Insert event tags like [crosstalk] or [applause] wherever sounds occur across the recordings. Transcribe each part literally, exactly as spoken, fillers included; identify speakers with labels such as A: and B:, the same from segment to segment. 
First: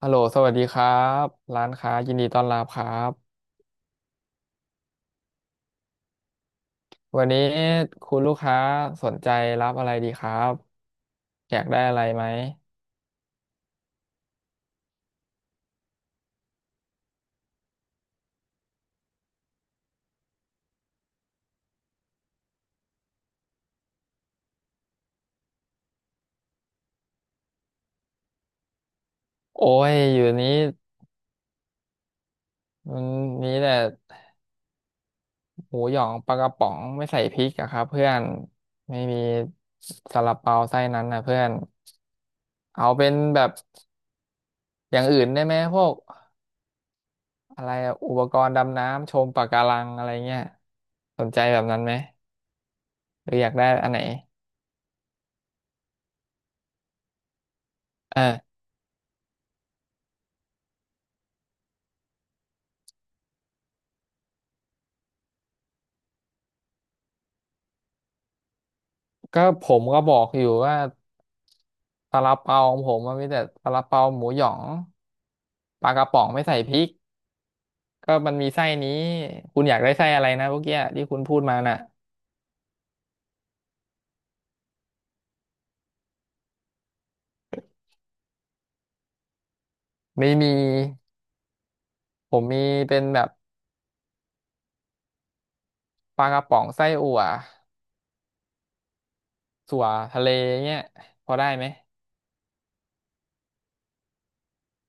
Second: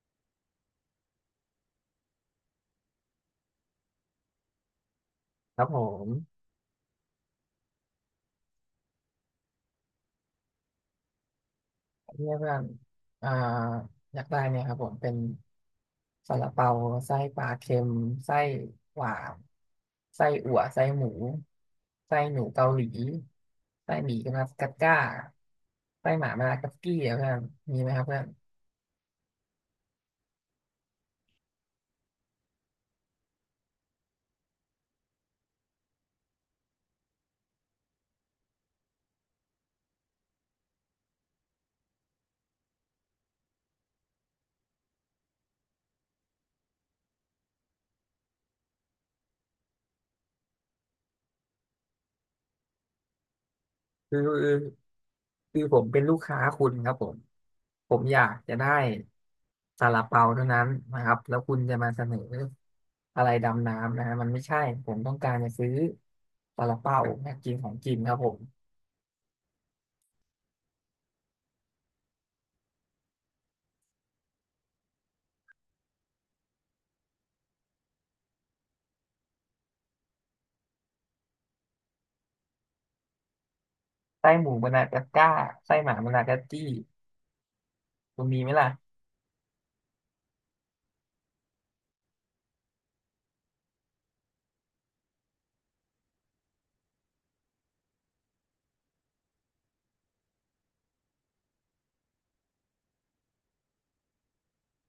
A: ฮัลโหลสวัสดีครับร้านค้ายินดีต้อนรับครับ
B: ครับผม
A: วันนี้คุณลูกค้าสนใจรับอะไรดีครับอยากได้อะไร
B: เนี่
A: ไหม
B: ยเพื่อนอ่าอยากได้เนี่ยครับผมเป็นซาลาเปาไส้ปลาเค็มไส้หวานไส้อั่วไส้หมูไส้หนูเกาหลีไส้หมี่กััสกัดก้าไส้หมามากัสกี้อะเพื่อนมีไหมครับเพื่อน
A: โอ้ยอยู่นี้มันมีแต่หมูหยองปลากระป๋องไม่ใส่พริกอะครับเพื่อนไม่มีซาลาเปาไส้นั้นนะเพื่อนเอาเป็นแบบอย่างอื่นได้ไหมพวกอะไรอะอุปกรณ์ดำน้ำชมปะการังอะไรเงี้ยสนใจแบบนั้นไหมหรืออยากได้อันไหน
B: คือคือผมเป็นลูกค้าคุณครับผมผมอ
A: เอ
B: ยาก
A: อ
B: จะได้ซาลาเปาเท่านั้นนะครับแล้วคุณจะมาเสนออะไรดำน้ำนะฮะมันไม่ใช่ผมต้องการจะซื้อซาลาเปาอยากกินของกินครับผม
A: ก็ผมก็บอกอยู่ว่าซาลาเปาของผมมันมีแต่ซาลาเปาหมูหยองปลากระป๋องไม่ใส่พริกก็มันมีไส้นี้คุณอยากได้ไส้อะไรนะเมื่อกี้ที่คุณพูดมาน่ะ
B: ไส้หมูมะนากาก้าไส้หมามะนากาจี้คุณมีไหมล่ะ
A: ไม่มีผมมีเป็นแบบปลากระป๋องไส้อั่วสั่วทะเลเงี้ยพอได้ไหม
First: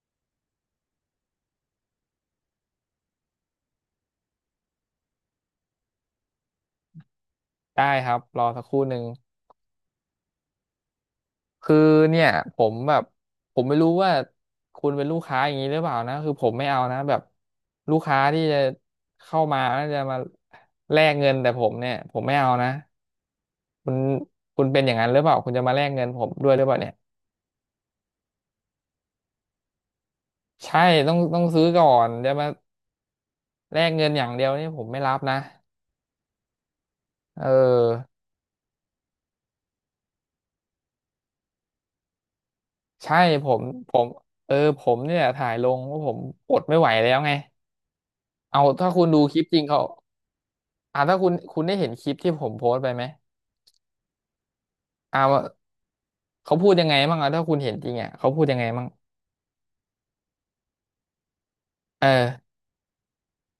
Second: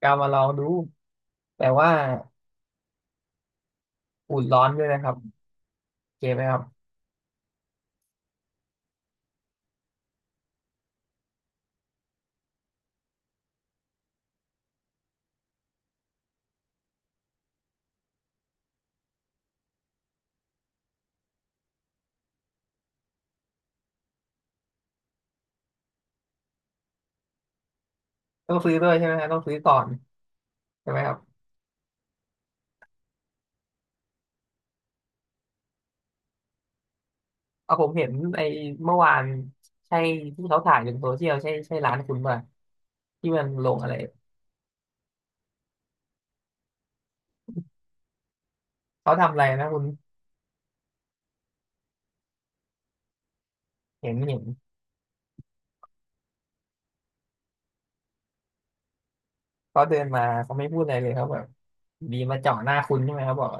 B: กามาลองดูแต่ว่าอุ่นร้อนด้วยนะครับโอเคไหมครับ
A: ได้ครับรอสักครู่หนึ่ง คือเนี่ยผมแบบผมไม่รู้ว่าคุณเป็นลูกค้าอย่างนี้หรือเปล่านะคือผมไม่เอานะแบบลูกค้าที่จะเข้ามาแล้วจะมาแลกเงินแต่ผมเนี่ยผมไม่เอานะคุณคุณเป็นอย่างนั้นหรือเปล่าคุณจะมาแลกเงินผมด้วยหรือเปล่าเนี่ย
B: ต้องซื้อด้วยใช่ไหมฮะต้องซื้อก่อน
A: ใช่
B: ใช่ไหมค
A: ต้อ
B: รั
A: ง
B: บ
A: ต้องซื้อก่อนจะมาแลกเงินอย่างเดียวนี่ผมไม่รับนะเออ
B: เอาผมเห็นไอ้เมื่อวานใช่ที่เขาถ่ายลงโซเชียลใช่ใช่ร้านคุณป่ะ
A: ใช่
B: ที่มั
A: ผ
B: น
A: ม
B: ลงอะ
A: ผ
B: ไร
A: มเออผมเนี่ยถ่ายลงว่าผมอดไม่ไหวแล้วไงเอาถ้าคุณ
B: เขา
A: ดู
B: ทำ
A: ค
B: อะ
A: ลิ
B: ไร
A: ปจริง
B: นะคุ
A: เขา
B: ณ
A: อ่าถ้าคุณคุณได้เห็นคลิปที่ผมโพสต์ไปไหม
B: เห็นเห็น
A: เอา เขาพูดยังไงบ้างอะถ้าคุณเห็นจริงอะเขาพูดยังไงบ้าง
B: เขาเดินมาเขาไม่พูดอะไรเลยเขาแบบอ
A: เอ
B: ยู่ดีมา
A: อ
B: เจาะหน้าคุณใช่ไหมเขาบอก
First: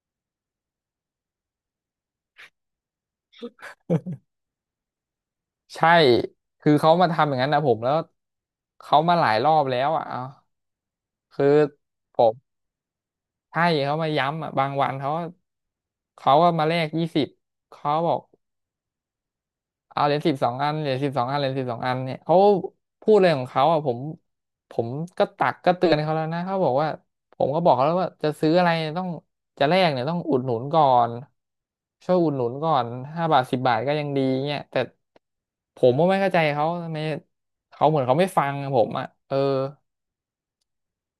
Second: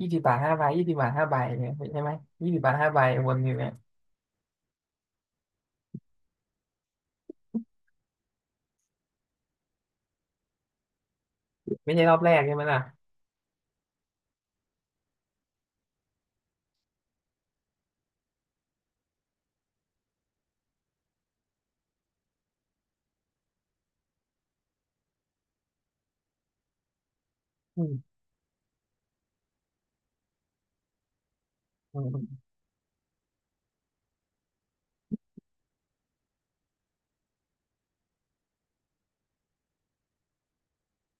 B: ยี่สิบบาทห้าใบยี่สิบบาทห้าใบเนี่ยใช่ไหมยี่สิบบาทห้าใบวนอยู่เนี่ย
A: ใช่คือเขามาทำอย่างนั้นนะผมแล้วเขามาหลายรอบแล้วอะเอาคือ
B: ไม่ใช่ร
A: ผ
B: อบแร
A: ม
B: กใช่ไหมล่ะ
A: ใช่เขามาย้ำอะบางวันเขาเขาก็มาแลกยี่สิบเขาบอก เอาเหรียญสิบสองอันเหรียญสิบสองอันเหรียญสิบสองอันเนี่ยเขาพูดอะไรของเขาอ่ะผมผมก็ตักก็เตือนเขาแล้วนะเขาบอกว่าผมก็บอก
B: อื
A: เขาแล้
B: ม
A: วว่าจะซื้ออะไรต้องจะแลกเนี่ยต้องอุดหนุนก่อน
B: อื
A: ช่วยอุดหนุ
B: ม
A: นก่อนห้าบาทสิบบาทก็ยังดีเนี่ยแต่ผมก็ไม่เข้าใจเขาทำไมเขาเหมือนเขาไม่ฟังผมอ่ะเออ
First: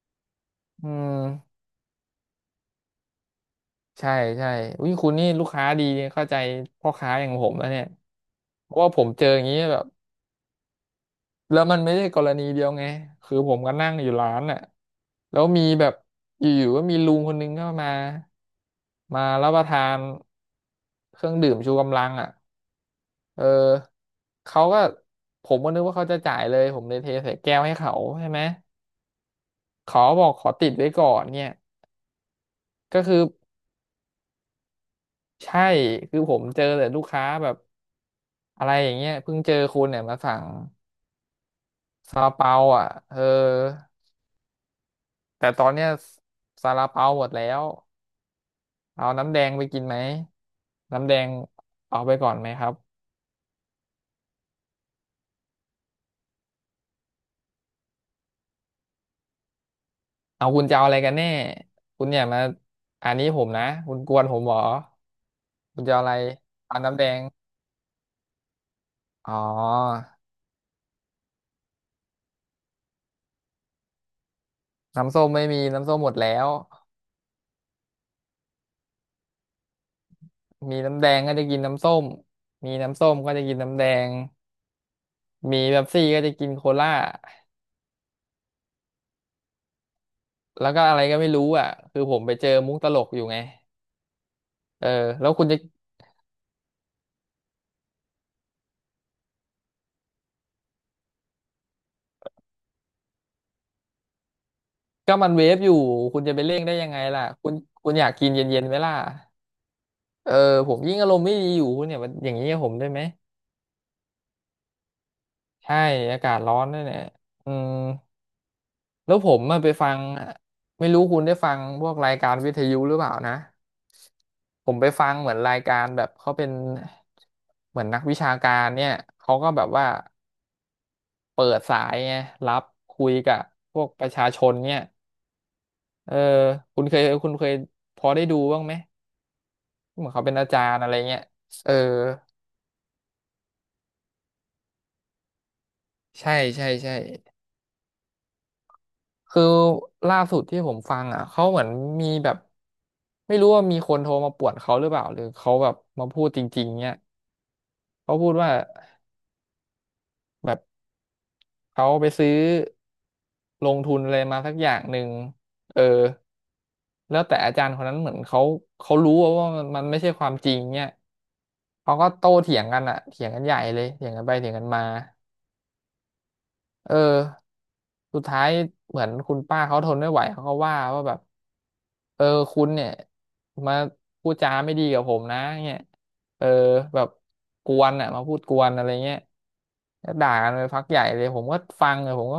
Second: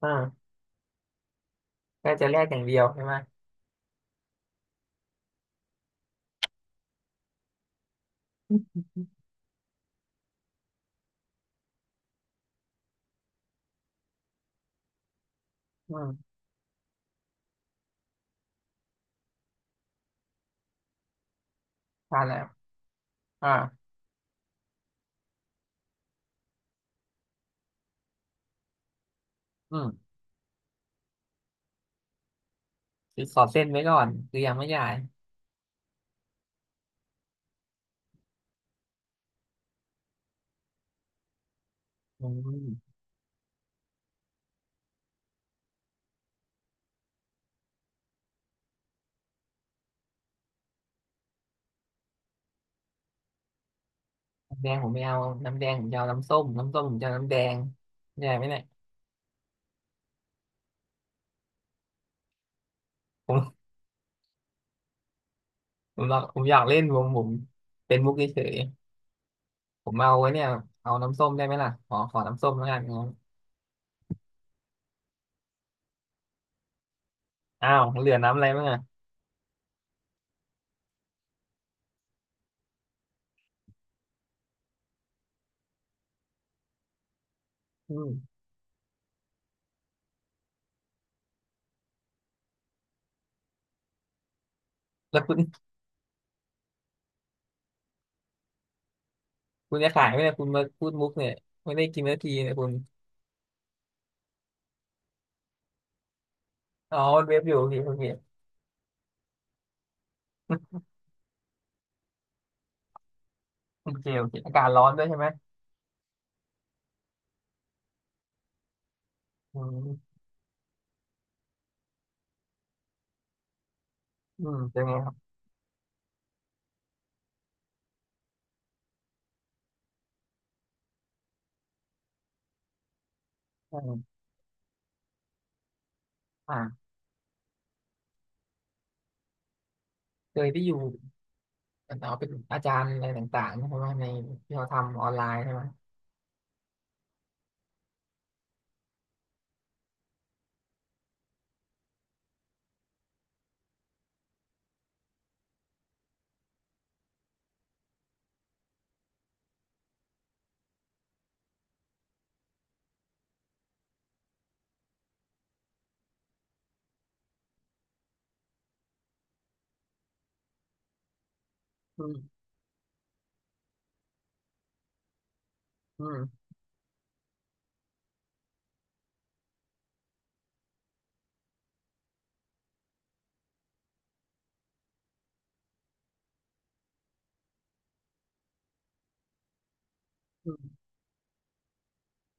B: อ่า
A: อืม
B: ก็จะแลกอย่างเดียวใช่ไหม
A: ใช่ใช่อุ้ยคุณนี่ลูกค้าดีเข้าใจพ่อค้าอย่างผมแล้วเนี่ย
B: อื
A: เพราะ
B: ม
A: ว่าผมเจออย่างนี้แบบ แล้วมันไม่ใช่กรณีเดียวไง คือผมก็นั่งอยู่ร้านน่ะแล้วมีแบบ
B: อืม
A: อยู่ๆก็มีลุงคนนึงเข้ามา มารับประทานเครื่องดื่มชูกำลัง
B: ทาน
A: อ่ะ
B: แล้ว
A: เ
B: อ่า
A: ออเขาก็ผมก็นึกว่าเขาจะจ่ายเลยผมเลยเทใส่แก้วให้เขาใช่ไหม
B: อื
A: เขา
B: ม
A: บอกขอติดไว้ก่อนเนี่ยก็คือ
B: คือขอเส้นไว้ก่อนคือยังไม่จ่าย
A: ใช่คือผมเจอแต่ลูกค้าแบบอะไรอย่างเงี้ยเพิ่งเจอคุณเนี่ยมาสั่งซา
B: อื
A: ลาเปาอ่ะ
B: ม
A: เออแต่ตอนเนี้ยซาลาเปาหมดแล้ว เอาน้ำแดงไปกินไหมน้ำแดงเอาไปก่อนไหมครับ
B: แดงผมไม่เอาน้ำแดงผมจะเอาน้ำส้มน้ำส้มผมจะเอาน้ำแดงได้ไหมเนี่ย
A: เอาคุณจะเอาอะไรกันแน่คุณเนี่ยมาอันนี้
B: ผ
A: ผม
B: ม
A: นะคุณกวนผมเหรอคุณจะ
B: ผ
A: เอา
B: ม
A: อะไร
B: อยากผมอยาก
A: เอา
B: เล่นว
A: น้ำแด
B: งผ
A: ง
B: มเป็นมุกเฉย
A: อ๋อ
B: ๆผมเอาไว้เนี่ยเอาน้ำส้มได้ไหมล่ะขอขอน้ำส้มแล้วกันงั้น
A: น้ำส้มไม่มีน้ำส้มหมดแล้ว
B: อ้าวเหลือน้ำอะไรบ้างอ่ะ
A: มีน้ำแดงก็จะกินน้ำส้มมีน้ำส้มก็จะกินน้ำแดง มีเป๊ปซี่ก็จะกินโคลา
B: อืม
A: แล้วก็อะไรก็ไม่รู้อ่ะคือผมไปเจอมุกตลกอยู่ไงเออ
B: แล้ว
A: แล้ว
B: คุณ
A: คุณจะ
B: คุณจะขายไหมเนี่ยคุณมาพูดมุกเนี่ยไม่ได้กินนาทีเนี่ยคุณ
A: ก็มันเวฟอยู่ คุณจะไปเร่งได้ยัง
B: อ๋
A: ไง
B: อ
A: ล่ะ
B: มันเว็บ
A: คุ
B: อ
A: ณ
B: ยู่โอเค
A: คุ
B: โอ
A: ณอ
B: เค
A: ยากกินเย็นๆไหมล่ะ เออผมยิ่งอารมณ์ไม่ดีอยู่เนี่ยมันอย่างนี้กับผมได้ไหม
B: โอเคโอเคอากาศร้อนด้วยใช่ไหม
A: ใช่อากาศร้อนด้วยเนี่ยอืมแล้วผมมา
B: อื
A: ไปฟัง
B: ม
A: ไม่รู้คุณได้ฟังพวกรายการวิทยุหรือเปล่านะ
B: อืม
A: ผม
B: เป็น
A: ไป
B: ไงค
A: ฟั
B: รั
A: ง
B: บ
A: เหมือนรายการแบบเขาเป็นเหมือนนักวิชาการเนี่ยเขาก็แบบว่าเปิดสายไงรับคุยกับพ
B: อื
A: วกประ
B: ม
A: ชาชนเนี่ยเออคุ
B: อ่า
A: ณเคยคุณเคยพอได้ดูบ้างไหมเหมือนเขาเป็น
B: เค
A: อา
B: ย
A: จา
B: ที่อ
A: ร
B: ยู่
A: ย์อะไรเงี้ยเออ
B: เอาเป็นอาจารย์อะไรต่างๆใช่ไหมในที่เขาทำออนไลน์ใช่ไหม
A: ใช่ใช่ใช่ คือล่าสุดที่ผมฟังอ่ะเขาเหมือนมีแบบไม่รู้ว่ามีคนโทรมาป่วนเขาหรือเปล่าหรือเขาแบบมาพูดจริงๆเนี่ยเขาพูดว่าแบบเขาไปซื้อลงทุนอะไรมาสักอย่างหนึ่งเออแล้วแต่อาจารย์คนนั้นเหมือนเขาเขารู้ว่ามันมันไม่ใช่ความจริงเนี่ยเขา
B: อื
A: ก็โต้
B: ม
A: เถียงกันอ่ะเถียงกันใหญ่เลยเถียงกันไปเถียงกันมา
B: อ
A: เออสุดท้ายเหมือนคุณป้าเขาทนไม่ไหวเขาก็ว่าว่าแบบ เออคุณเนี่ยมาพูดจาไม่ดีกับผมนะเงี้ยเออแบบกวนอ่ะมาพูดกวนอะไรเงี้ยแล้วด่ากั
B: ื
A: นไปพั
B: ม
A: กใหญ่เลยผมก็ฟังเลยผมก็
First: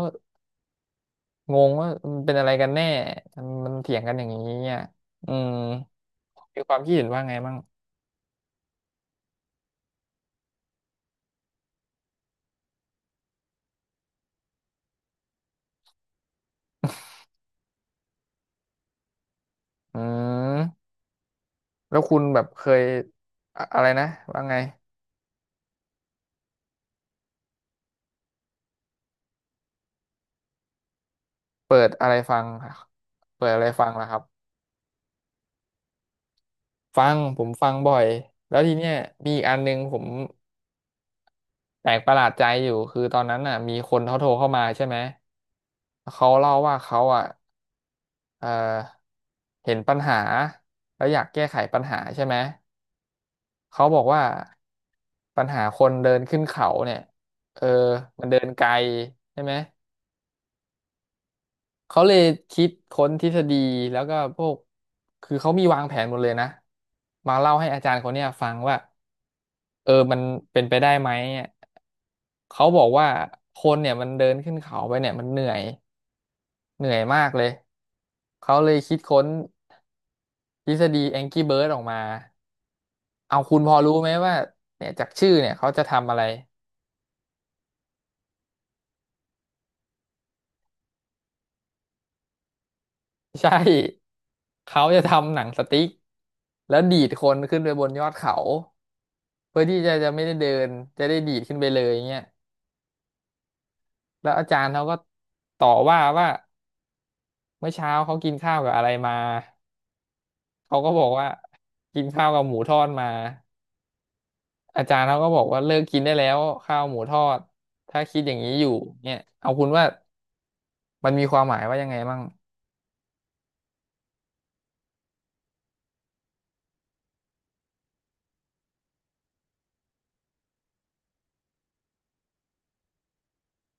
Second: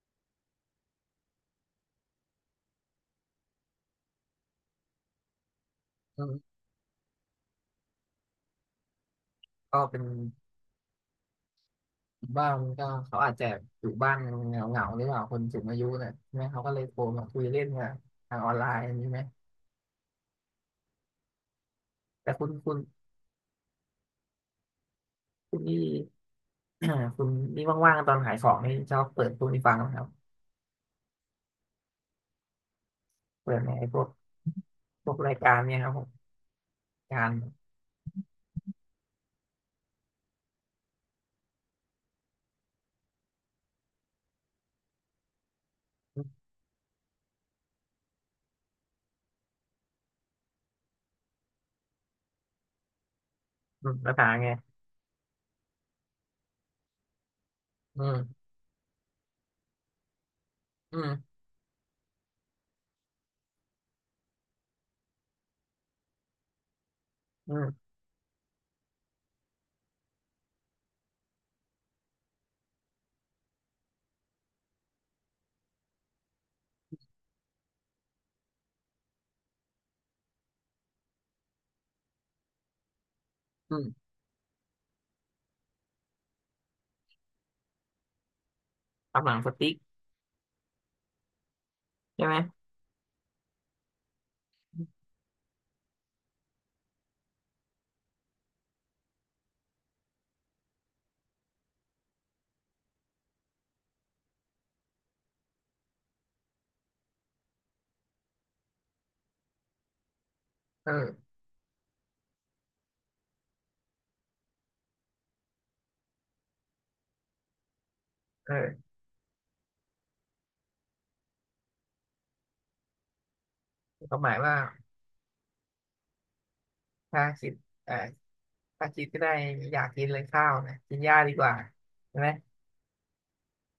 A: งงว่ามันเป็นอะไรกันแน่ทำไมันมันเถียงกันอย่างนี้เนี่ยอืม
B: ก็
A: มีความคิดเห็นว่าไงบ้าง
B: ก็เป็นบ้างก็เขาอาจจะอยู่บ้านเหงาเหงารือเปล่าคนสูงอายุเนี่ยใช่ไหมเขาก็เลยโทรมาคุยเล่นกันทางออนไลน์อย่างนี้ไหม
A: อืมแล้วคุณ
B: แต่
A: แบ
B: คุ
A: บ
B: ณ
A: เค
B: คุณ
A: ยอะอะไรนะว่าไง
B: คุณนี่ [clears throat] คุณนี่ว่างๆตอนขายของนี่ชอบเปิดพวกนี้ฟังไหมครับ
A: เปิดอะไรฟังค่ะเปิด
B: เปิ
A: อะ
B: ด
A: ไร
B: ใน
A: ฟัง
B: พว
A: ล่ะ
B: ก
A: ครับ
B: พวกรายการเนี่ยครับผม
A: ฟัง
B: การ
A: ผมฟังบ่อยแล้วทีเนี้ยมีอีกอันหนึงผม แปลกประหลาดใจอยู่คือตอนนั้นน่ะมีคนเขาโทรเข้ามาใช่ไหม
B: อื
A: เขาเล่าว่าเขาอ่ะเออเห็นปัญหาแล้วอยากแก้ไขปัญหาใช่ไหมเขา
B: ม
A: บอก
B: ภา
A: ว่า
B: ษาไง
A: ปัญหาคนเดินขึ้นเขาเนี่ยเออ
B: อื
A: มันเดิ
B: ม
A: นไกลใช่ไหม
B: อืม
A: เขาเลยคิดค้นทฤษฎีแล้วก็พวกคือเขามีวางแผนหมดเลยนะมา
B: อื
A: เล่าให้อา
B: ม
A: จารย์คนเนี้ยฟังว่าเออมันเป็นไปได้ไหม เขาบอกว่าคนเนี่ยมันเดินขึ้นเขาไปเนี่ยมันเหนื่อยเหนื่อยมากเลยเขาเลยคิดค้นทฤษฎีแองก n ้เบิร์ d ออกมาเอาคุณพ
B: อื
A: อรู้
B: ม
A: ไหมว่าเนี่ยจากชื่อเนี่ยเขาจะทำอะไร
B: ตำหนังสติ๊กใช่ไหม
A: [laughs] ใช่เขาจะทำหนังสติ๊กแล้วดีดคนขึ้นไปบนยอดเขาเพื่อที่จะจะไม่ได้เดินจะได้ดีดขึ้นไปเลยเงี้ยแล้วอาจารย์เขาก็ต่อว่าว่าเมื่อเช้าเขากินข้าวกับอะไรมาเขา
B: เอ
A: ก็บอกว่า
B: อ
A: กินข้าวกับหมูทอดมา อาจารย์เขาก็บอกว่าเลิกกินได้แล้วข้าวหมูทอดถ้าคิดอย่างนี้อยู่
B: เออ
A: เนี่ยเอาคุณว่ามันมีความหมายว่ายังไงบ้าง
B: ความหมายว่าถ้าคิดเออถ้าคิดก็ได้อยากกินเลยข้าวนะกินหญ้าดีกว่าใช่ไหม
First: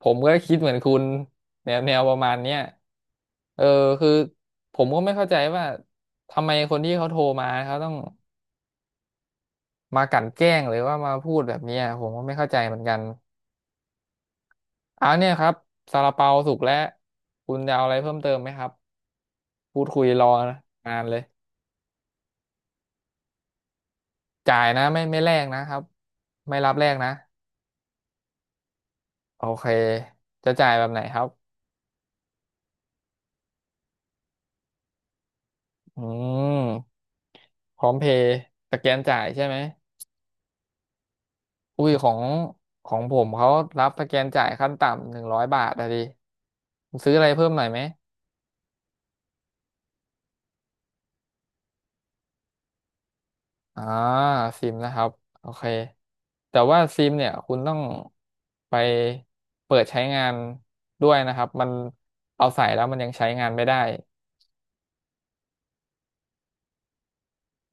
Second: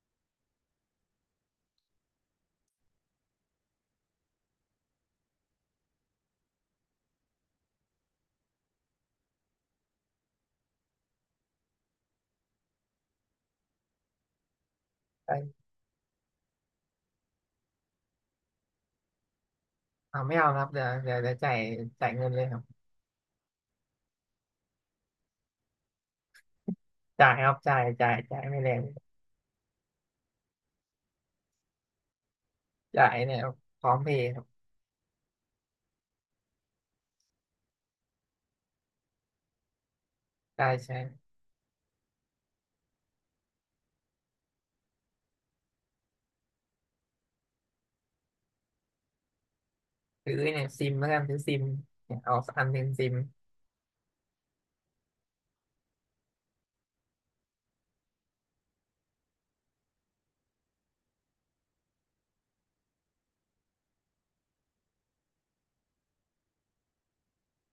A: ผมก็คิดเหมือนคุณแนวแนวประมาณเนี้ยเออคือผมก็ไม่เข้าใจว่าทำไมคนที่เขาโทรมาเขาต้องมากลั่นแกล้งหรือว่ามาพูดแบบเนี้ยผมก็ไม่เข้าใจเหมือนกันเอาเนี่ยครับซาลาเปาสุกแล้วคุณจะเอาอะไรเพิ่มเติมไหมครับพูดคุย
B: อ่า
A: รอ
B: ไม่เอาครับเดี๋ยว
A: นาน
B: เดี๋
A: เล
B: ยว
A: ย
B: เดี๋ยวจ่ายจ่ายเงินเลยครับ
A: จ่ายนะไม่ไม่แลกนะครับไม่รับแลกนะ
B: จ่ายครับจ่ายจ่ายจ่ายไม่แรง
A: โอเค จะจ่ายแบบไหนครับ
B: จ่ายเนี่ยพร้อมเพย์ครับ
A: อืม พร้อมเพย์สแกนจ่ายใช่ไหม
B: จ่ายใช้
A: อุ้ยของของผมเขารับสแกนจ่ายขั้นต่ำหนึ่งร้อยบาทอะดิคุณซื้ออะไรเพิ่มหน่อยไหม
B: ซื้อเนี่ยซิมแล้วกันซื้อซิมเนี่ยเอาอันหนึ่งซิม
A: อ่าซิมนะครับ โอเค แต่ว่าซิมเนี่ยคุณต้องไปเปิดใช้งานด้วยนะครับ มันเอาใส่แล้วมันยังใช้งานไม่ได้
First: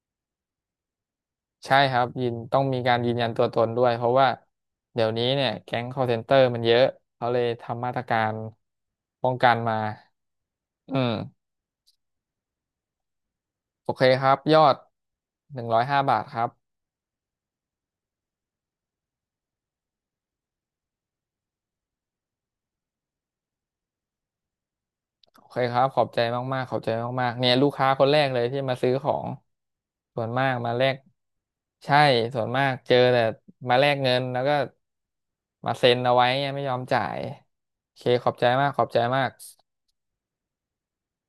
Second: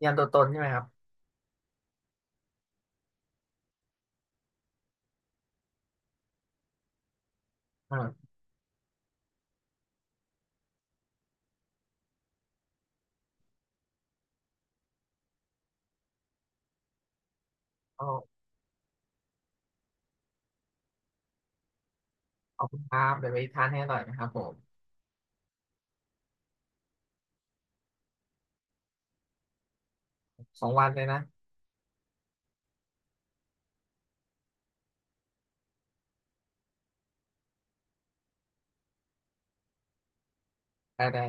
B: ยันตัวตนใช่ไหมครับ
A: ใช่ครับยืนต้องมีการยืนยันตัวตนด้วยเพราะว่าเดี๋ยวนี้เนี่ยแก๊ง คอลเซ็นเตอร์ มันเยอะเขาเลยทำมาตรกา
B: อ่า
A: รป้องกันมาอืมโอเคครับยอดหนึ่งร้อยห้าบาทครับ
B: เอาเอาคุณภาพเดี๋ยวไปทานให้อร่อยนะครับผม
A: โอเคครับขอบใจมากๆขอบใจมากๆเนี่ยลูกค้าคนแรกเลยที่มาซื้อของส่วนมาก
B: สอ
A: มา
B: ง
A: แล
B: วัน
A: ก
B: เลยนะ
A: ใช่ส่วนมากเจอแต่มาแลกเงินแล้วก็มาเซ็นเอาไว้เนี่ยไม่ยอมจ่ายโอเคขอบใจมากขอบใจมาก
B: ได้ได้